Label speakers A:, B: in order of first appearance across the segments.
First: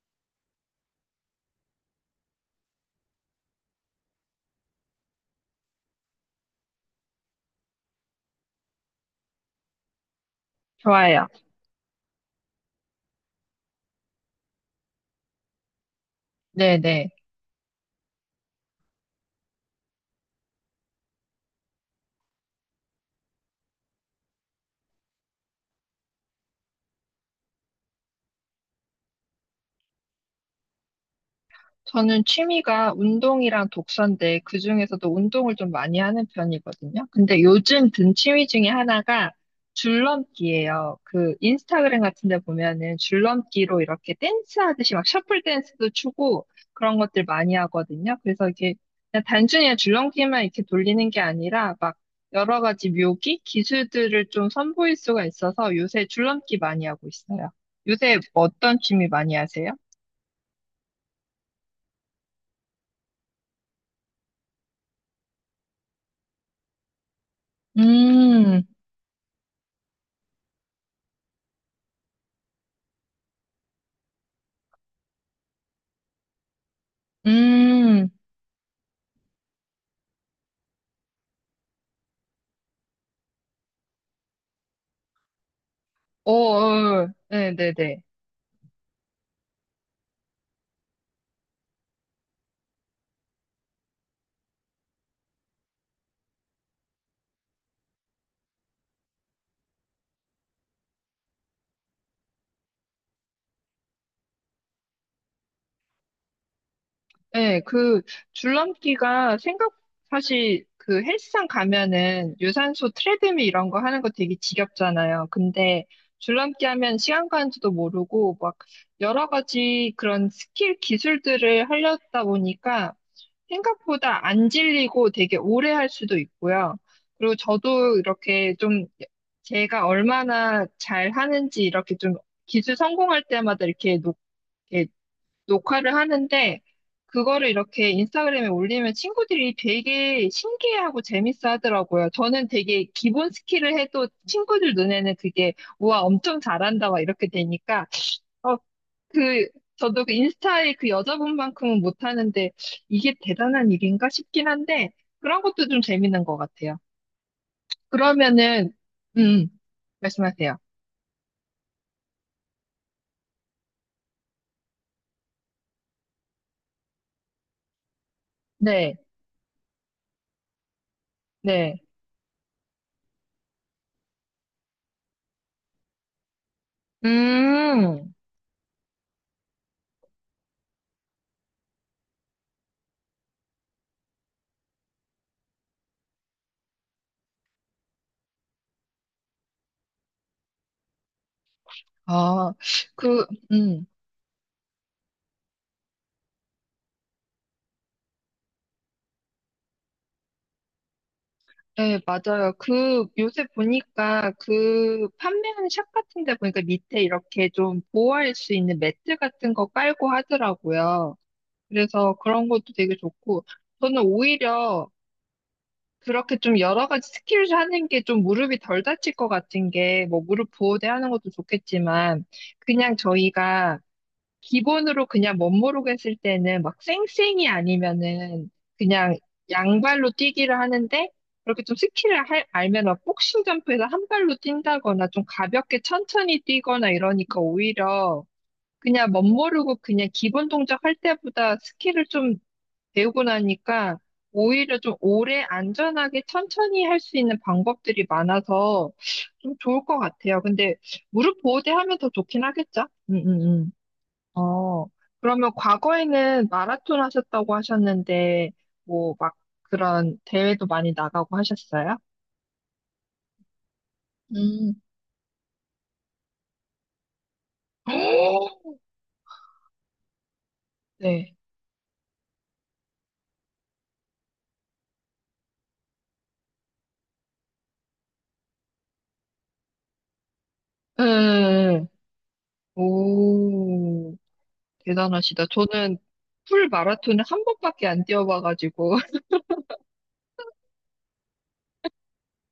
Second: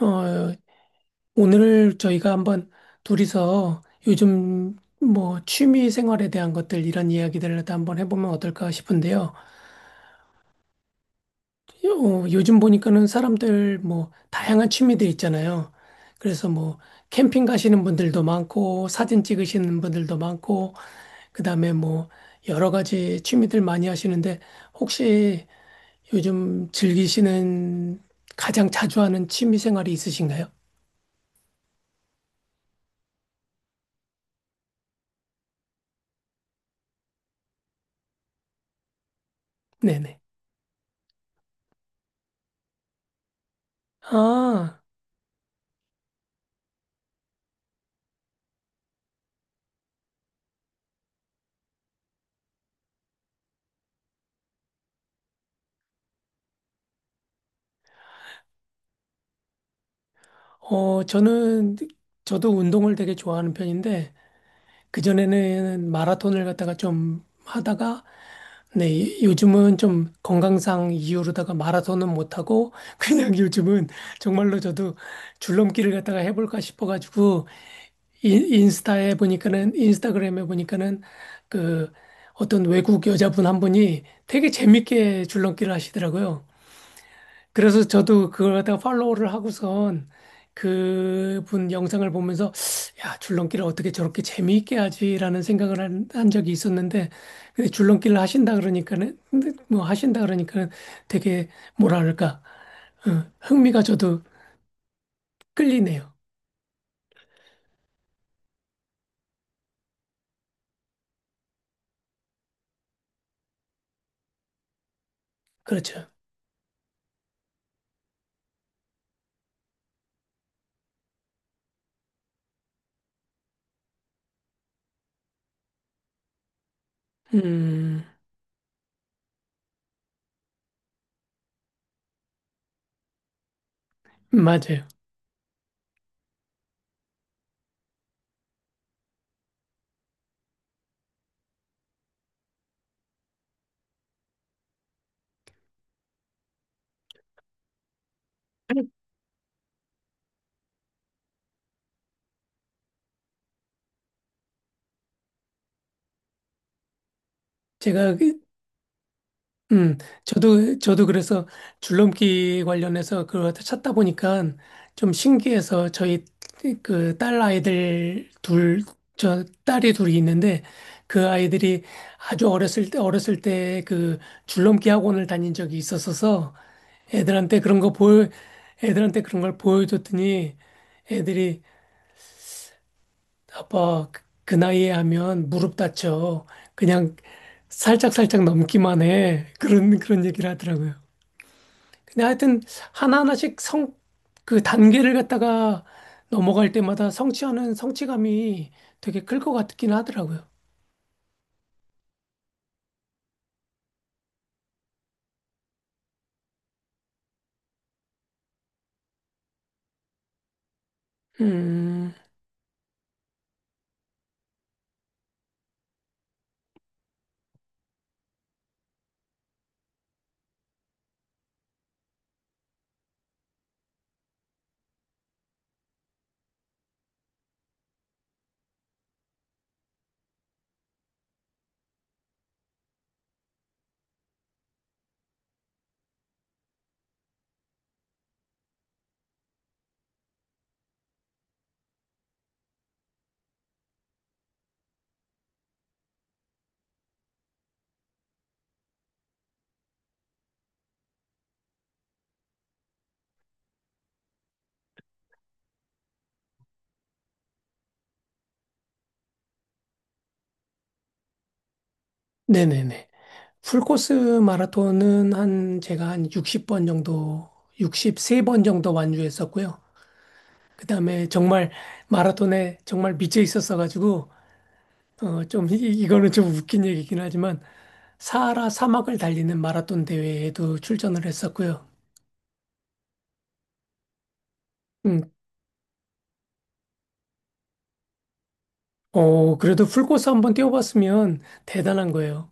A: 어, 오늘 저희가 한번 둘이서 요즘 뭐 취미 생활에 대한 것들 이런 이야기들을 다 한번 해보면 어떨까 싶은데요.
B: 좋아요.
A: 요즘 보니까는 사람들 뭐 다양한 취미들 있잖아요. 그래서 뭐 캠핑 가시는 분들도 많고 사진 찍으시는 분들도 많고 그다음에 뭐 여러 가지 취미들 많이 하시는데 혹시 요즘 즐기시는 가장 자주 하는 취미 생활이 있으신가요?
B: 저는 취미가 운동이랑 독서인데 그중에서도 운동을 좀 많이 하는 편이거든요. 근데 요즘 든 취미 중에 하나가
A: 네네.
B: 줄넘기예요. 그 인스타그램 같은 데 보면은 줄넘기로 이렇게 댄스
A: 아.
B: 하듯이 막 셔플 댄스도 추고 그런 것들 많이 하거든요. 그래서 이게 그냥 단순히 줄넘기만 이렇게 돌리는 게 아니라 막 여러 가지 묘기, 기술들을 좀 선보일 수가 있어서 요새 줄넘기 많이 하고 있어요. 요새 어떤 취미 많이 하세요?
A: 어, 저는, 저도 운동을 되게 좋아하는 편인데, 그전에는 마라톤을 갖다가 좀 하다가,
B: 음,
A: 네, 요즘은 좀 건강상 이유로다가 마라톤은 못하고, 그냥 요즘은 정말로 저도 줄넘기를 갖다가 해볼까 싶어가지고,
B: 음,
A: 인스타그램에 보니까는, 그, 어떤 외국 여자분 한 분이 되게 재밌게 줄넘기를
B: 어,
A: 하시더라고요.
B: 어,
A: 그래서
B: 네네네.
A: 저도 그걸 갖다가 팔로우를 하고선 그분 영상을 보면서 야, 줄넘기를 어떻게 저렇게 재미있게 하지라는 생각을 한 적이 있었는데 근데 줄넘기를 하신다 그러니까는 근데 뭐 하신다 그러니까는 되게 뭐랄까, 흥미가 저도 끌리네요.
B: 네, 그 줄넘기가 생각 사실 그 헬스장 가면은 유산소 트레드밀 이런 거 하는 거 되게 지겹잖아요. 근데
A: 그렇죠.
B: 줄넘기 하면 시간 가는지도 모르고 막 여러 가지 그런 스킬 기술들을 하려다 보니까 생각보다 안 질리고 되게 오래 할 수도 있고요. 그리고 저도
A: 음,
B: 이렇게 좀 제가 얼마나 잘 하는지 이렇게 좀 기술 성공할 때마다 이렇게
A: 맞아요.
B: 녹화를 하는데 그거를 이렇게 인스타그램에 올리면 친구들이 되게 신기해하고 재밌어 하더라고요. 저는 되게 기본 스킬을 해도 친구들 눈에는 그게 우와 엄청 잘한다 막 이렇게 되니까 어, 그 저도 그 인스타에 그 여자분만큼은 못하는데 이게 대단한 일인가 싶긴 한데 그런 것도 좀 재밌는 것 같아요.
A: 제가 그
B: 그러면은 음
A: 음,
B: 말씀하세요.
A: 저도 그래서 줄넘기 관련해서 그걸 찾다 보니까 좀 신기해서 저희 그
B: 네,
A: 저 딸이 둘이 있는데 그 아이들이
B: 네.
A: 아주 어렸을 때 그 줄넘기 학원을 다닌 적이 있었어서 애들한테 그런 거
B: 음,
A: 보여, 애들한테 그런 걸 보여줬더니 애들이 아빠 그그 나이에 하면 무릎 다쳐. 그냥 살짝살짝 넘기만 해. 그런 얘기를 하더라고요. 근데
B: 아,
A: 하여튼
B: 그,
A: 하나하나씩
B: 음.
A: 성, 그 단계를 갖다가 넘어갈 때마다 성취하는 성취감이 되게 클 것 같긴 하더라고요.
B: 네, 맞아요. 그, 요새 보니까 그 판매하는 샵 같은 데 보니까 밑에 이렇게 좀 보호할 수 있는 매트 같은 거 깔고 하더라고요.
A: 음,
B: 그래서 그런 것도 되게 좋고, 저는 오히려 그렇게 좀 여러 가지 스킬을 하는 게 좀 무릎이 덜 다칠 것 같은 게, 뭐 무릎 보호대 하는 것도 좋겠지만, 그냥 저희가 기본으로 그냥 멋모르고 했을 때는 막 쌩쌩이 아니면은 그냥 양발로 뛰기를 하는데 그렇게 좀 알면 막 복싱 점프에서 한 발로 뛴다거나 좀 가볍게 천천히 뛰거나 이러니까 오히려 그냥 멋모르고 그냥 기본 동작 할 때보다 스킬을 좀 배우고 나니까 오히려 좀 오래 안전하게 천천히 할 수 있는 방법들이 많아서 좀 좋을 것 같아요. 근데 무릎 보호대 하면 더 좋긴 하겠죠? 어, 그러면 과거에는 마라톤 하셨다고 하셨는데, 뭐, 막 그런 대회도 많이 나가고 하셨어요?
A: 네네네. 풀코스
B: 음,
A: 마라톤은 제가 한 60번 정도,
B: 네.
A: 63번 정도 완주했었고요. 그 다음에
B: 네.
A: 정말 마라톤에 정말 미쳐 있었어가지고, 좀, 이거는 좀 웃긴 얘기긴 하지만, 사하라 사막을 달리는 마라톤 대회에도 출전을
B: 네.
A: 했었고요.
B: 오,
A: 음.
B: 대단하시다. 저는 풀 마라톤을 한 번밖에 안 뛰어봐가지고,
A: 그래도 풀코스 한번 뛰어봤으면 대단한 거예요.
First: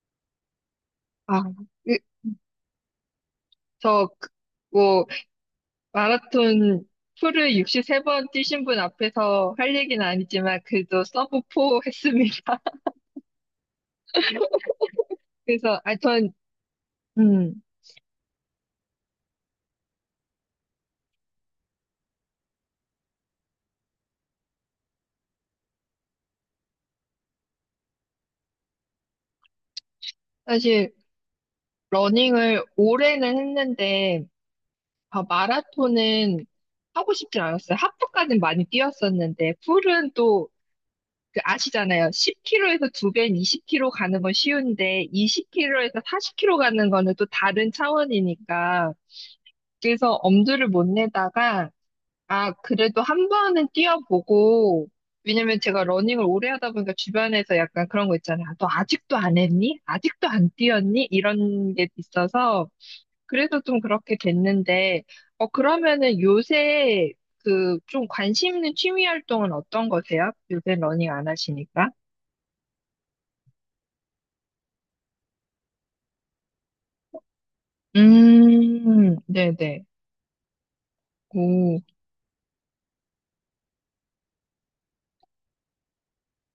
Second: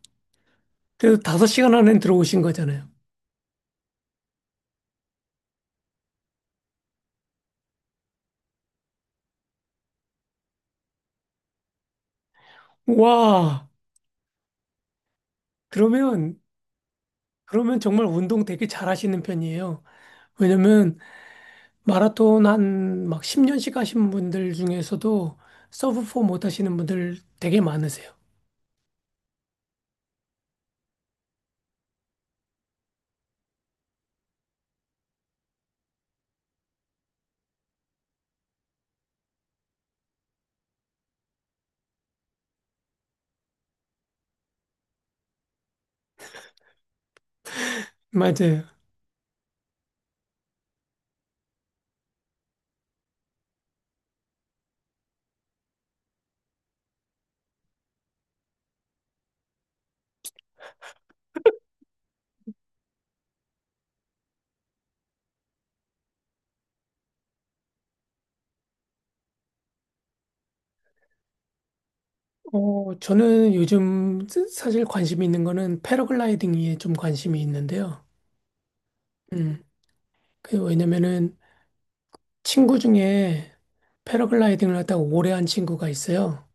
A: 그래도
B: 아,
A: 5시간
B: 그-
A: 안에 들어오신 거잖아요.
B: 저, 그- 뭐, 마라톤 풀을 63번 뛰신 분 앞에서 할 얘기는 아니지만, 그래도 서브 4 했습니다.
A: 와,
B: 그래서,
A: 그러면,
B: 음,
A: 그러면 정말 운동 되게 잘하시는 편이에요. 왜냐면 마라톤 한 막 10년씩 하신 분들 중에서도 서브4 못 하시는 분들 되게 많으세요.
B: 사실, 러닝을 오래는 했는데, 아, 마라톤은 하고 싶진 않았어요. 하프까지는 많이 뛰었었는데, 풀은 또, 그 아시잖아요. 10km에서 두 배인 20km 가는 건 쉬운데, 20km에서 40km 가는 거는 또 다른
A: 맞아요.
B: 차원이니까. 그래서 엄두를 못 내다가, 아, 그래도 한 번은 뛰어보고, 왜냐면 제가 러닝을 오래 하다 보니까 주변에서 약간 그런 거 있잖아요. 아, 너 아직도 안 했니? 아직도 안 뛰었니? 이런 게 있어서, 그래서 좀 그렇게 됐는데, 어, 그러면은 요새 그 좀 관심 있는 취미 활동은 어떤 거세요? 요새 러닝 안 하시니까?
A: 저는 요즘 사실 관심 있는 거는 패러글라이딩에 좀 관심이 있는데요. 음,
B: 네네.
A: 그 왜냐면은
B: 오,
A: 친구 중에 패러글라이딩을 하다가 오래 한 친구가 있어요.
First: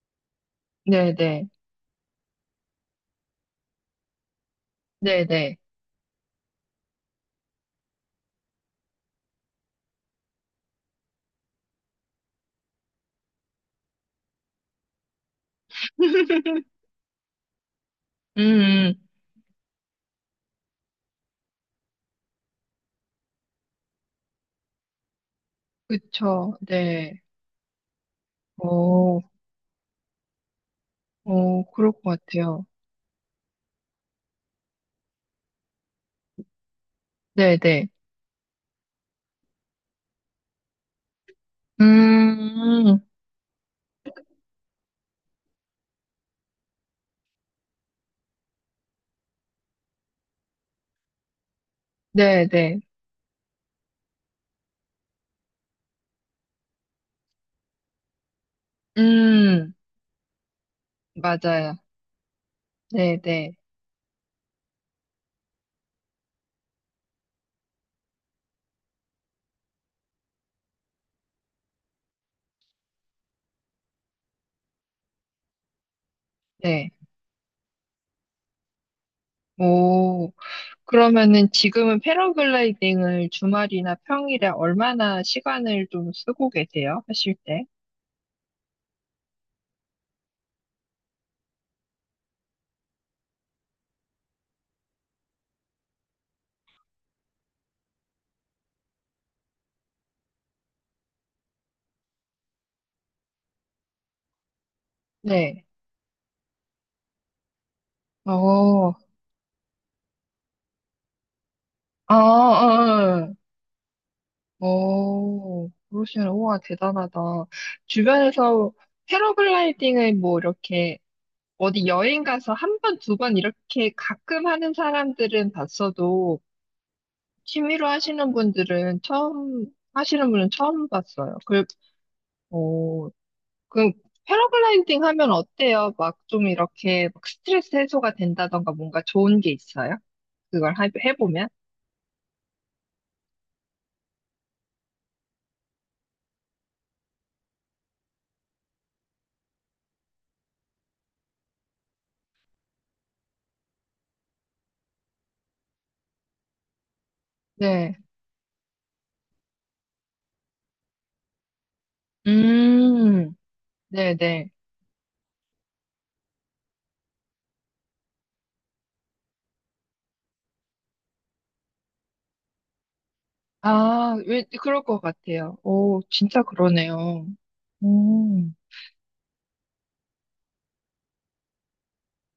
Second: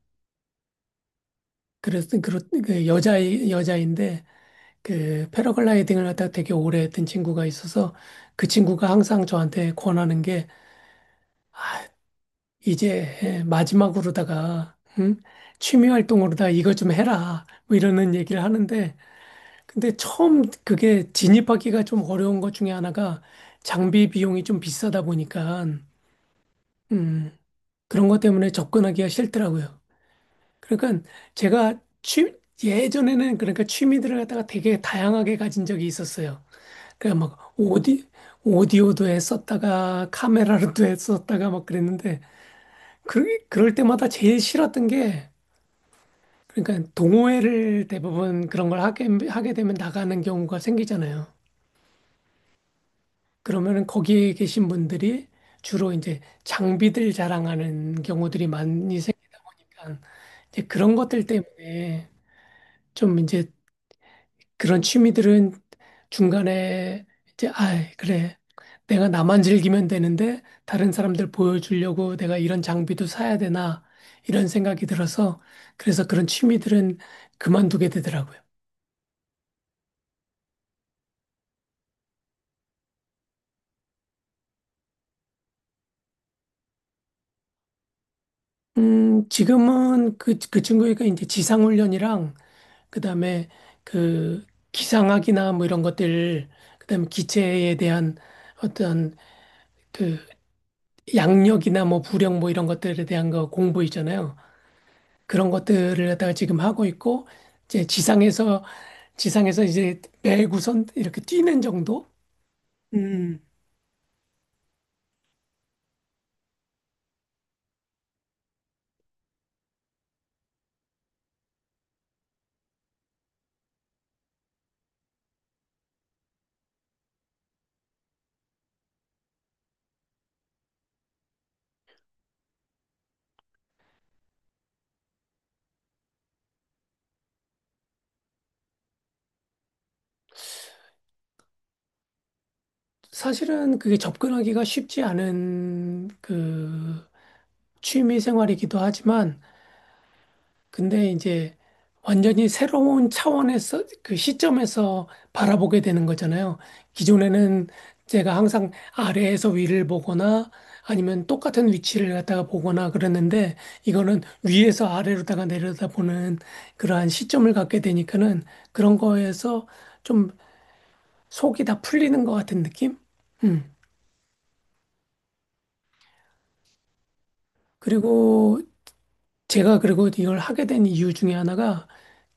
B: 네네.
A: 그래서 그 여자인데 그
B: 네네.
A: 패러글라이딩을 하다가 되게 오래 했던 친구가 있어서 그 친구가 항상 저한테 권하는 게 이제 마지막으로다가, 응? 취미 활동으로다가 이거 좀 해라 뭐 이러는
B: 음,
A: 얘기를 하는데
B: 음,
A: 근데 처음 그게 진입하기가 좀 어려운 것 중에 하나가 장비 비용이 좀 비싸다 보니까
B: 그쵸. 네.
A: 음, 그런 것 때문에 접근하기가
B: 오,
A: 싫더라고요. 그러니까
B: 오,
A: 제가
B: 그럴 것
A: 취,
B: 같아요.
A: 예전에는 그러니까 취미들을 갖다가 되게 다양하게 가진 적이 있었어요. 그러니까 막
B: 네네.
A: 오디오도 했었다가 카메라로도 했었다가 막 그랬는데
B: 음,
A: 그럴 때마다 제일 싫었던 게, 그러니까 동호회를 대부분 그런 걸 하게 되면 나가는 경우가 생기잖아요.
B: 네네.
A: 그러면은 거기에 계신 분들이 주로 이제 장비들 자랑하는 경우들이 많이 생기다
B: 음,
A: 보니까 이제 그런 것들
B: 맞아요.
A: 때문에 좀 이제
B: 네네.
A: 그런 취미들은 중간에 이제, 아, 그래. 내가 나만 즐기면 되는데 다른 사람들 보여주려고 내가 이런 장비도 사야 되나 이런 생각이 들어서 그래서 그런
B: 네.
A: 취미들은 그만두게 되더라고요.
B: 오. 그러면은 지금은 패러글라이딩을 주말이나 평일에 얼마나 시간을 좀 쓰고 계세요? 하실 때?
A: 지금은 그 친구가 이제 지상훈련이랑 그다음에 그 기상학이나 뭐 이런 것들 그다음에 기체에 대한 어떤 그 양력이나 뭐 부력 뭐 이런 것들에 대한 거 공부 있잖아요. 그런
B: 네.
A: 것들을 갖다가 지금 하고 있고 이제 지상에서
B: 어,
A: 지상에서 이제 매구선 이렇게 뛰는 정도?
B: 아, 아, 아.
A: 음,
B: 어, 그러시면, 우와, 대단하다. 주변에서 패러글라이딩을 뭐 이렇게 어디 여행 가서 한 번, 두 번 이렇게 가끔 하는 사람들은 봤어도 취미로 하시는 분들은 처음, 하시는 분은 처음 봤어요. 어, 그 패러글라이딩 하면 어때요? 막 좀 이렇게 막 스트레스 해소가 된다던가 뭔가 좋은 게 있어요? 해보면?
A: 사실은 그게 접근하기가 쉽지 않은 그 취미 생활이기도 하지만 근데 이제 완전히 새로운 차원에서 그 시점에서 바라보게 되는 거잖아요. 기존에는
B: 네.
A: 제가 항상 아래에서 위를 보거나 아니면 똑같은 위치를 갖다가 보거나
B: 음,
A: 그랬는데 이거는
B: 네네.
A: 위에서 아래로다가 내려다보는 그러한 시점을 갖게 되니까는 그런 거에서 좀 속이 다 풀리는 것 같은 느낌? 음.
B: 아, 왜, 그럴 것 같아요. 오, 진짜 그러네요. 음,
A: 그리고 제가 그리고 이걸 하게 된 이유 중에 하나가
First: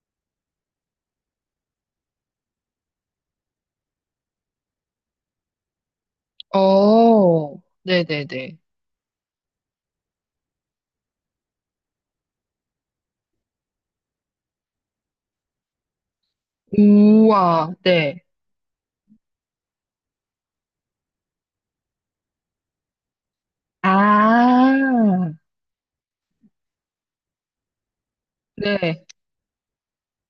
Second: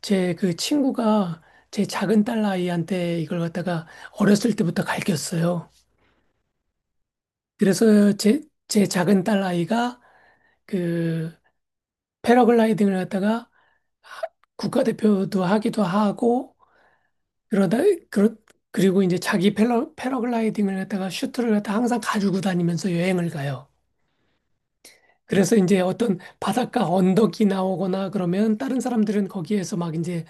A: 제 그 친구가 제 작은 딸 아이한테 이걸 갖다가 어렸을 때부터 가르쳤어요.
B: 어,
A: 그래서 제,
B: 네네네.
A: 제 작은 딸 아이가 그 패러글라이딩을 갖다가 하- 국가대표도 하기도 하고
B: 우와,
A: 그러다
B: 네.
A: 그러, 그리고 이제 자기 패러, 패러글라이딩을 갖다가 슈트를 갖다 항상 가지고 다니면서 여행을 가요.
B: 아,
A: 그래서 이제 어떤 바닷가 언덕이 나오거나 그러면 다른
B: 네.
A: 사람들은 거기에서 막 이제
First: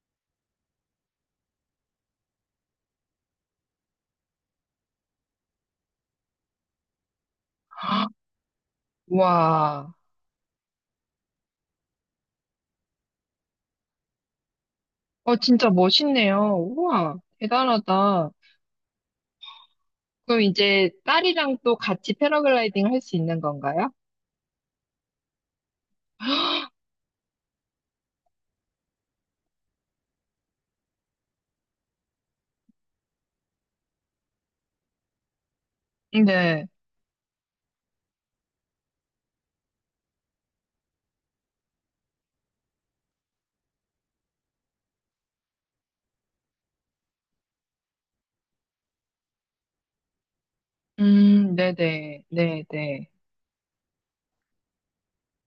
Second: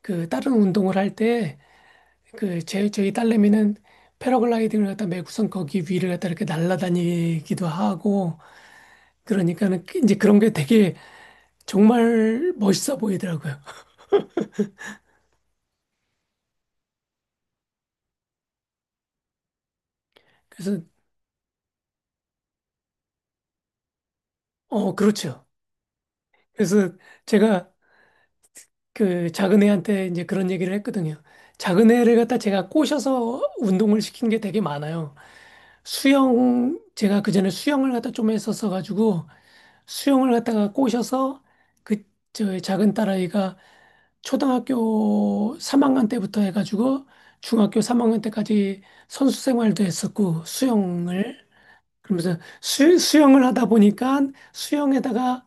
A: 그 다른 운동을 할 때 그 제 저희 딸내미는 패러글라이딩을 갖다 매구선 거기 위를 갖다 이렇게 날아다니기도 하고 그러니까는
B: 우와.
A: 이제 그런 게 되게 정말 멋있어 보이더라고요.
B: 어, 진짜 멋있네요. 우와, 대단하다. 그럼
A: 그래서,
B: 이제 딸이랑 또 같이 패러글라이딩 할 수 있는 건가요?
A: 그렇죠. 그래서 제가 그 작은 애한테 이제 그런 얘기를 했거든요. 작은 애를 갖다 제가 꼬셔서 운동을 시킨 게 되게 많아요.
B: 네.
A: 수영, 제가 그전에 수영을 갖다 좀 했었어가지고, 수영을 갖다가 꼬셔서 그, 저 작은 딸아이가 초등학교 3학년 때부터 해가지고 중학교 3학년 때까지 선수 생활도 했었고 수영을.
B: 네네.
A: 그러면서 수,
B: 네네.
A: 수영을 하다 보니까 수영에다가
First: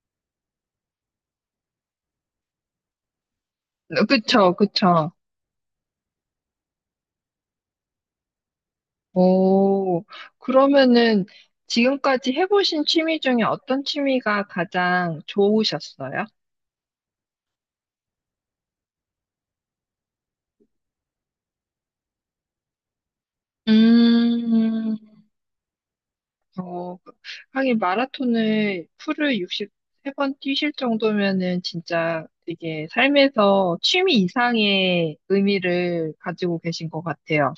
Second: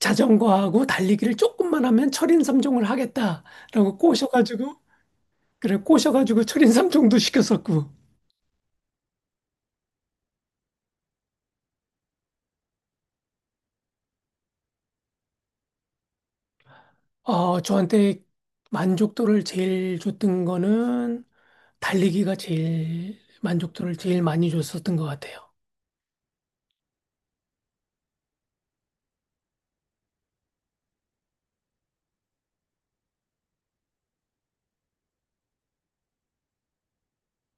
A: 자전거하고 달리기를 조금만 하면 철인 삼종을 하겠다라고
B: 그쵸,
A: 꼬셔가지고
B: 그쵸.
A: 그래 꼬셔가지고 철인 삼종도 시켰었고,
B: 오, 그러면은 지금까지 해보신 취미 중에 어떤 취미가 가장 좋으셨어요?
A: 저한테 만족도를 제일 줬던 거는 달리기가 제일 만족도를 제일 많이 줬었던
B: 음,
A: 것 같아요.
B: 어, 하긴 마라톤을 풀을 63번 뛰실 정도면은 진짜 되게 삶에서 취미 이상의 의미를 가지고 계신 것 같아요.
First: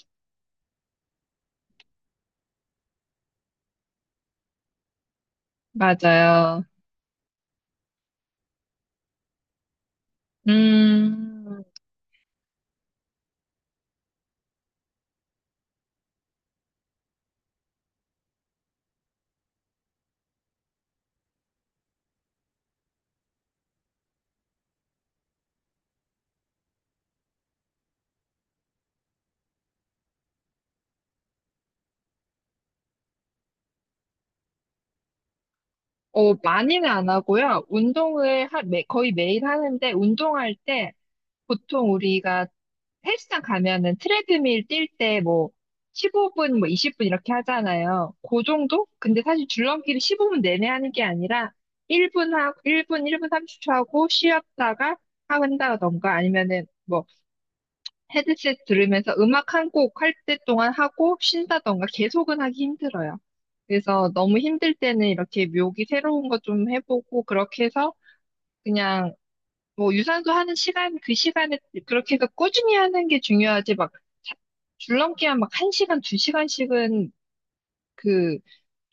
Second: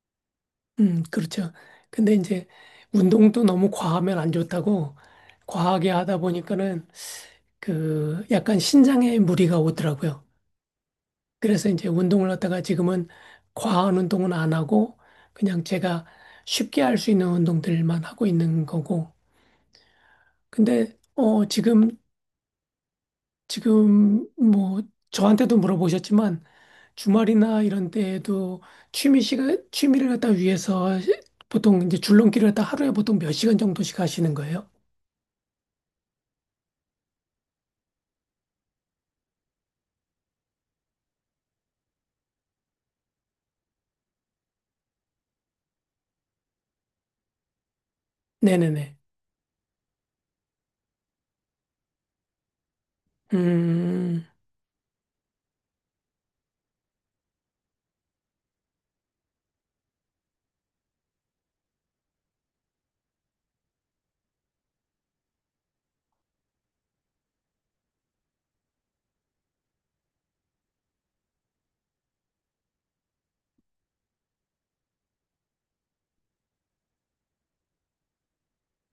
A: 음, 그렇죠. 근데 이제 운동도 너무 과하면 안 좋다고 과하게 하다
B: 맞아요.
A: 보니까는 그 약간 신장에 무리가 오더라고요.
B: 음,
A: 그래서 이제 운동을 갖다가 지금은 과한 운동은 안 하고 그냥 제가 쉽게 할 수 있는 운동들만 하고 있는 거고. 근데 지금 뭐 저한테도 물어보셨지만 주말이나 이런 때에도 취미 시간 취미를 갖다 위해서 보통 이제 줄넘기를 갖다 하루에 보통 몇 시간 정도씩 하시는 거예요?
B: 어, 많이는 안 하고요. 거의 매일 하는데, 운동할 때, 보통 우리가 헬스장 가면은 트레드밀 뛸 때 뭐, 15분, 뭐 20분 이렇게 하잖아요. 그 정도?
A: 네네네.
B: 근데 사실 줄넘기를 15분 내내 하는 게 아니라, 1분 하고, 1분, 1분 30초 하고,
A: 음.
B: 쉬었다가 한다던가, 아니면은 뭐, 헤드셋 들으면서 음악 한 곡 할 때 동안 하고 쉰다던가 계속은 하기 힘들어요. 그래서 너무 힘들 때는 이렇게 묘기 새로운 거 좀 해보고 그렇게 해서 그냥 뭐 유산소 하는 시간 그 시간에 그렇게 해서 꾸준히 하는 게 중요하지 자- 줄넘기한 막 한시간두시간씩은그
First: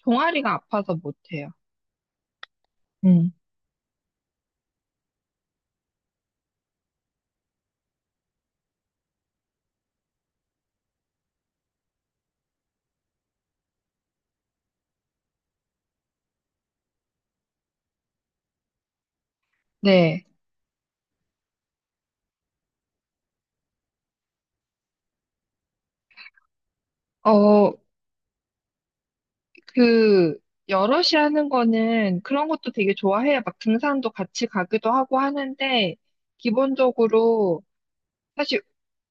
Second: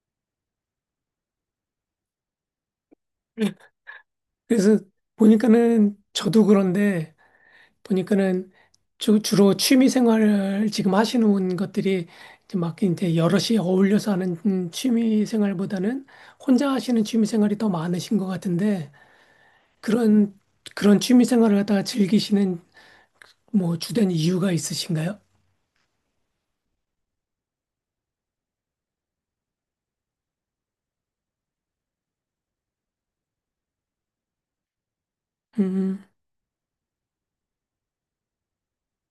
B: 종아리가 아파서 못해요. 음.
A: 그래서 보니까는 저도 그런데 보니까는 주로 취미 생활을 지금 하시는 것들이 이제 막 이제 여럿이 어울려서 하는 취미 생활보다는 혼자 하시는 취미 생활이 더 많으신 것 같은데
B: 네.
A: 그런 그런 취미 생활을 갖다가 즐기시는 뭐 주된 이유가 있으신가요?
B: 어, 그, 여럿이 하는 거는 그런 것도 되게 좋아해요. 막 등산도 같이 가기도 하고 하는데,
A: 음,
B: 기본적으로 사실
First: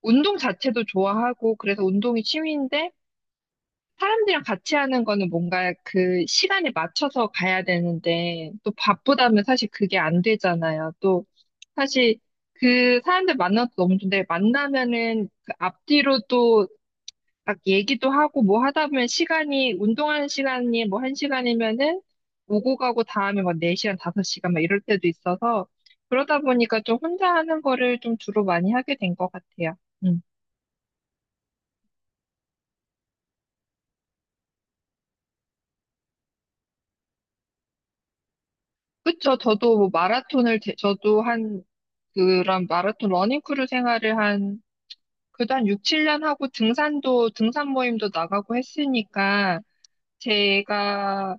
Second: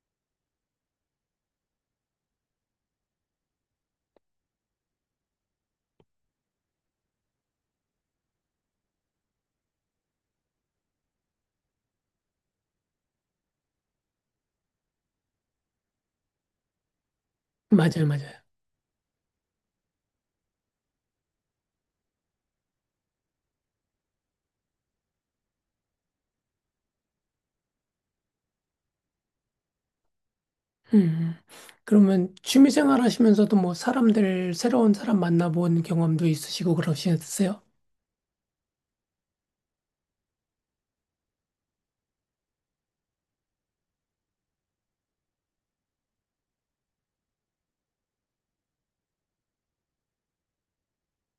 B: 운동 자체도 좋아하고, 그래서 운동이 취미인데, 사람들이랑 같이 하는 거는 뭔가 그 시간에 맞춰서 가야 되는데, 또 바쁘다면 사실 그게 안 되잖아요. 또, 사실 그 사람들 만나도 너무 좋은데, 만나면은 그 앞뒤로 막
A: 맞아요,
B: 얘기도
A: 맞아요.
B: 하고 뭐 하다 보면 시간이, 운동하는 시간이 뭐 한 시간이면은 오고 가고 다음에 막 4시간, 5시간 막 이럴 때도 있어서 그러다 보니까 좀 혼자 하는 거를 좀 주로 많이 하게 된 것 같아요. 음.
A: 음, 음. 그러면 취미 생활 하시면서도 뭐 사람들 새로운 사람 만나본 경험도 있으시고 그러시겠어요?
B: 그쵸. 저도 한 그런 마라톤 러닝크루 생활을 한, 그도 한 6, 7년 하고 등산도, 등산 모임도 나가고 했으니까 제가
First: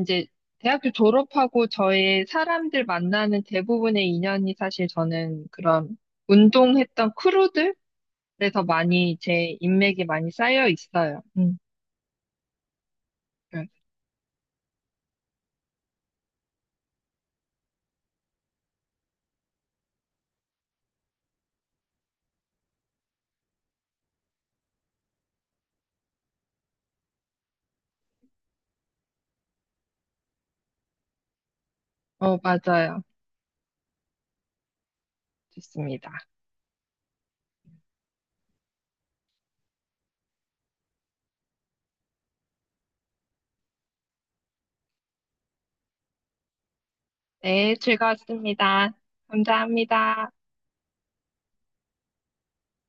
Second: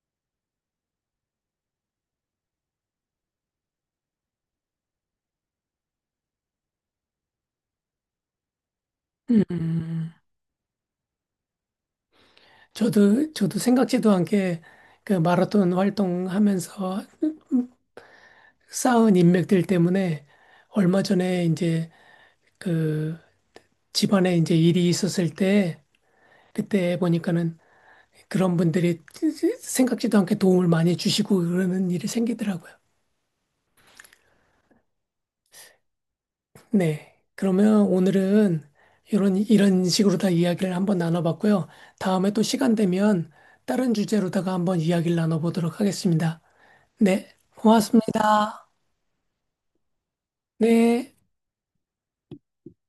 B: 이제 대학교 졸업하고 저의 사람들 만나는 대부분의 인연이 사실 저는 그런 운동했던 크루들에서 많이
A: 음.
B: 제 인맥이 많이 쌓여 있어요.
A: 저도
B: 네.
A: 생각지도 않게 그 마라톤 활동하면서 쌓은 인맥들 때문에 얼마 전에 이제 그 집안에 이제 일이 있었을 때 그때 보니까는 그런 분들이 생각지도 않게 도움을 많이 주시고 그러는 일이
B: 어,
A: 생기더라고요.
B: 맞아요. 좋습니다.
A: 네. 그러면 오늘은 이런 식으로 다 이야기를 한번 나눠봤고요. 다음에 또 시간 되면 다른 주제로다가 한번 이야기를 나눠보도록 하겠습니다. 네.
B: 네,
A: 고맙습니다.
B: 즐거웠습니다. 감사합니다.
A: 네.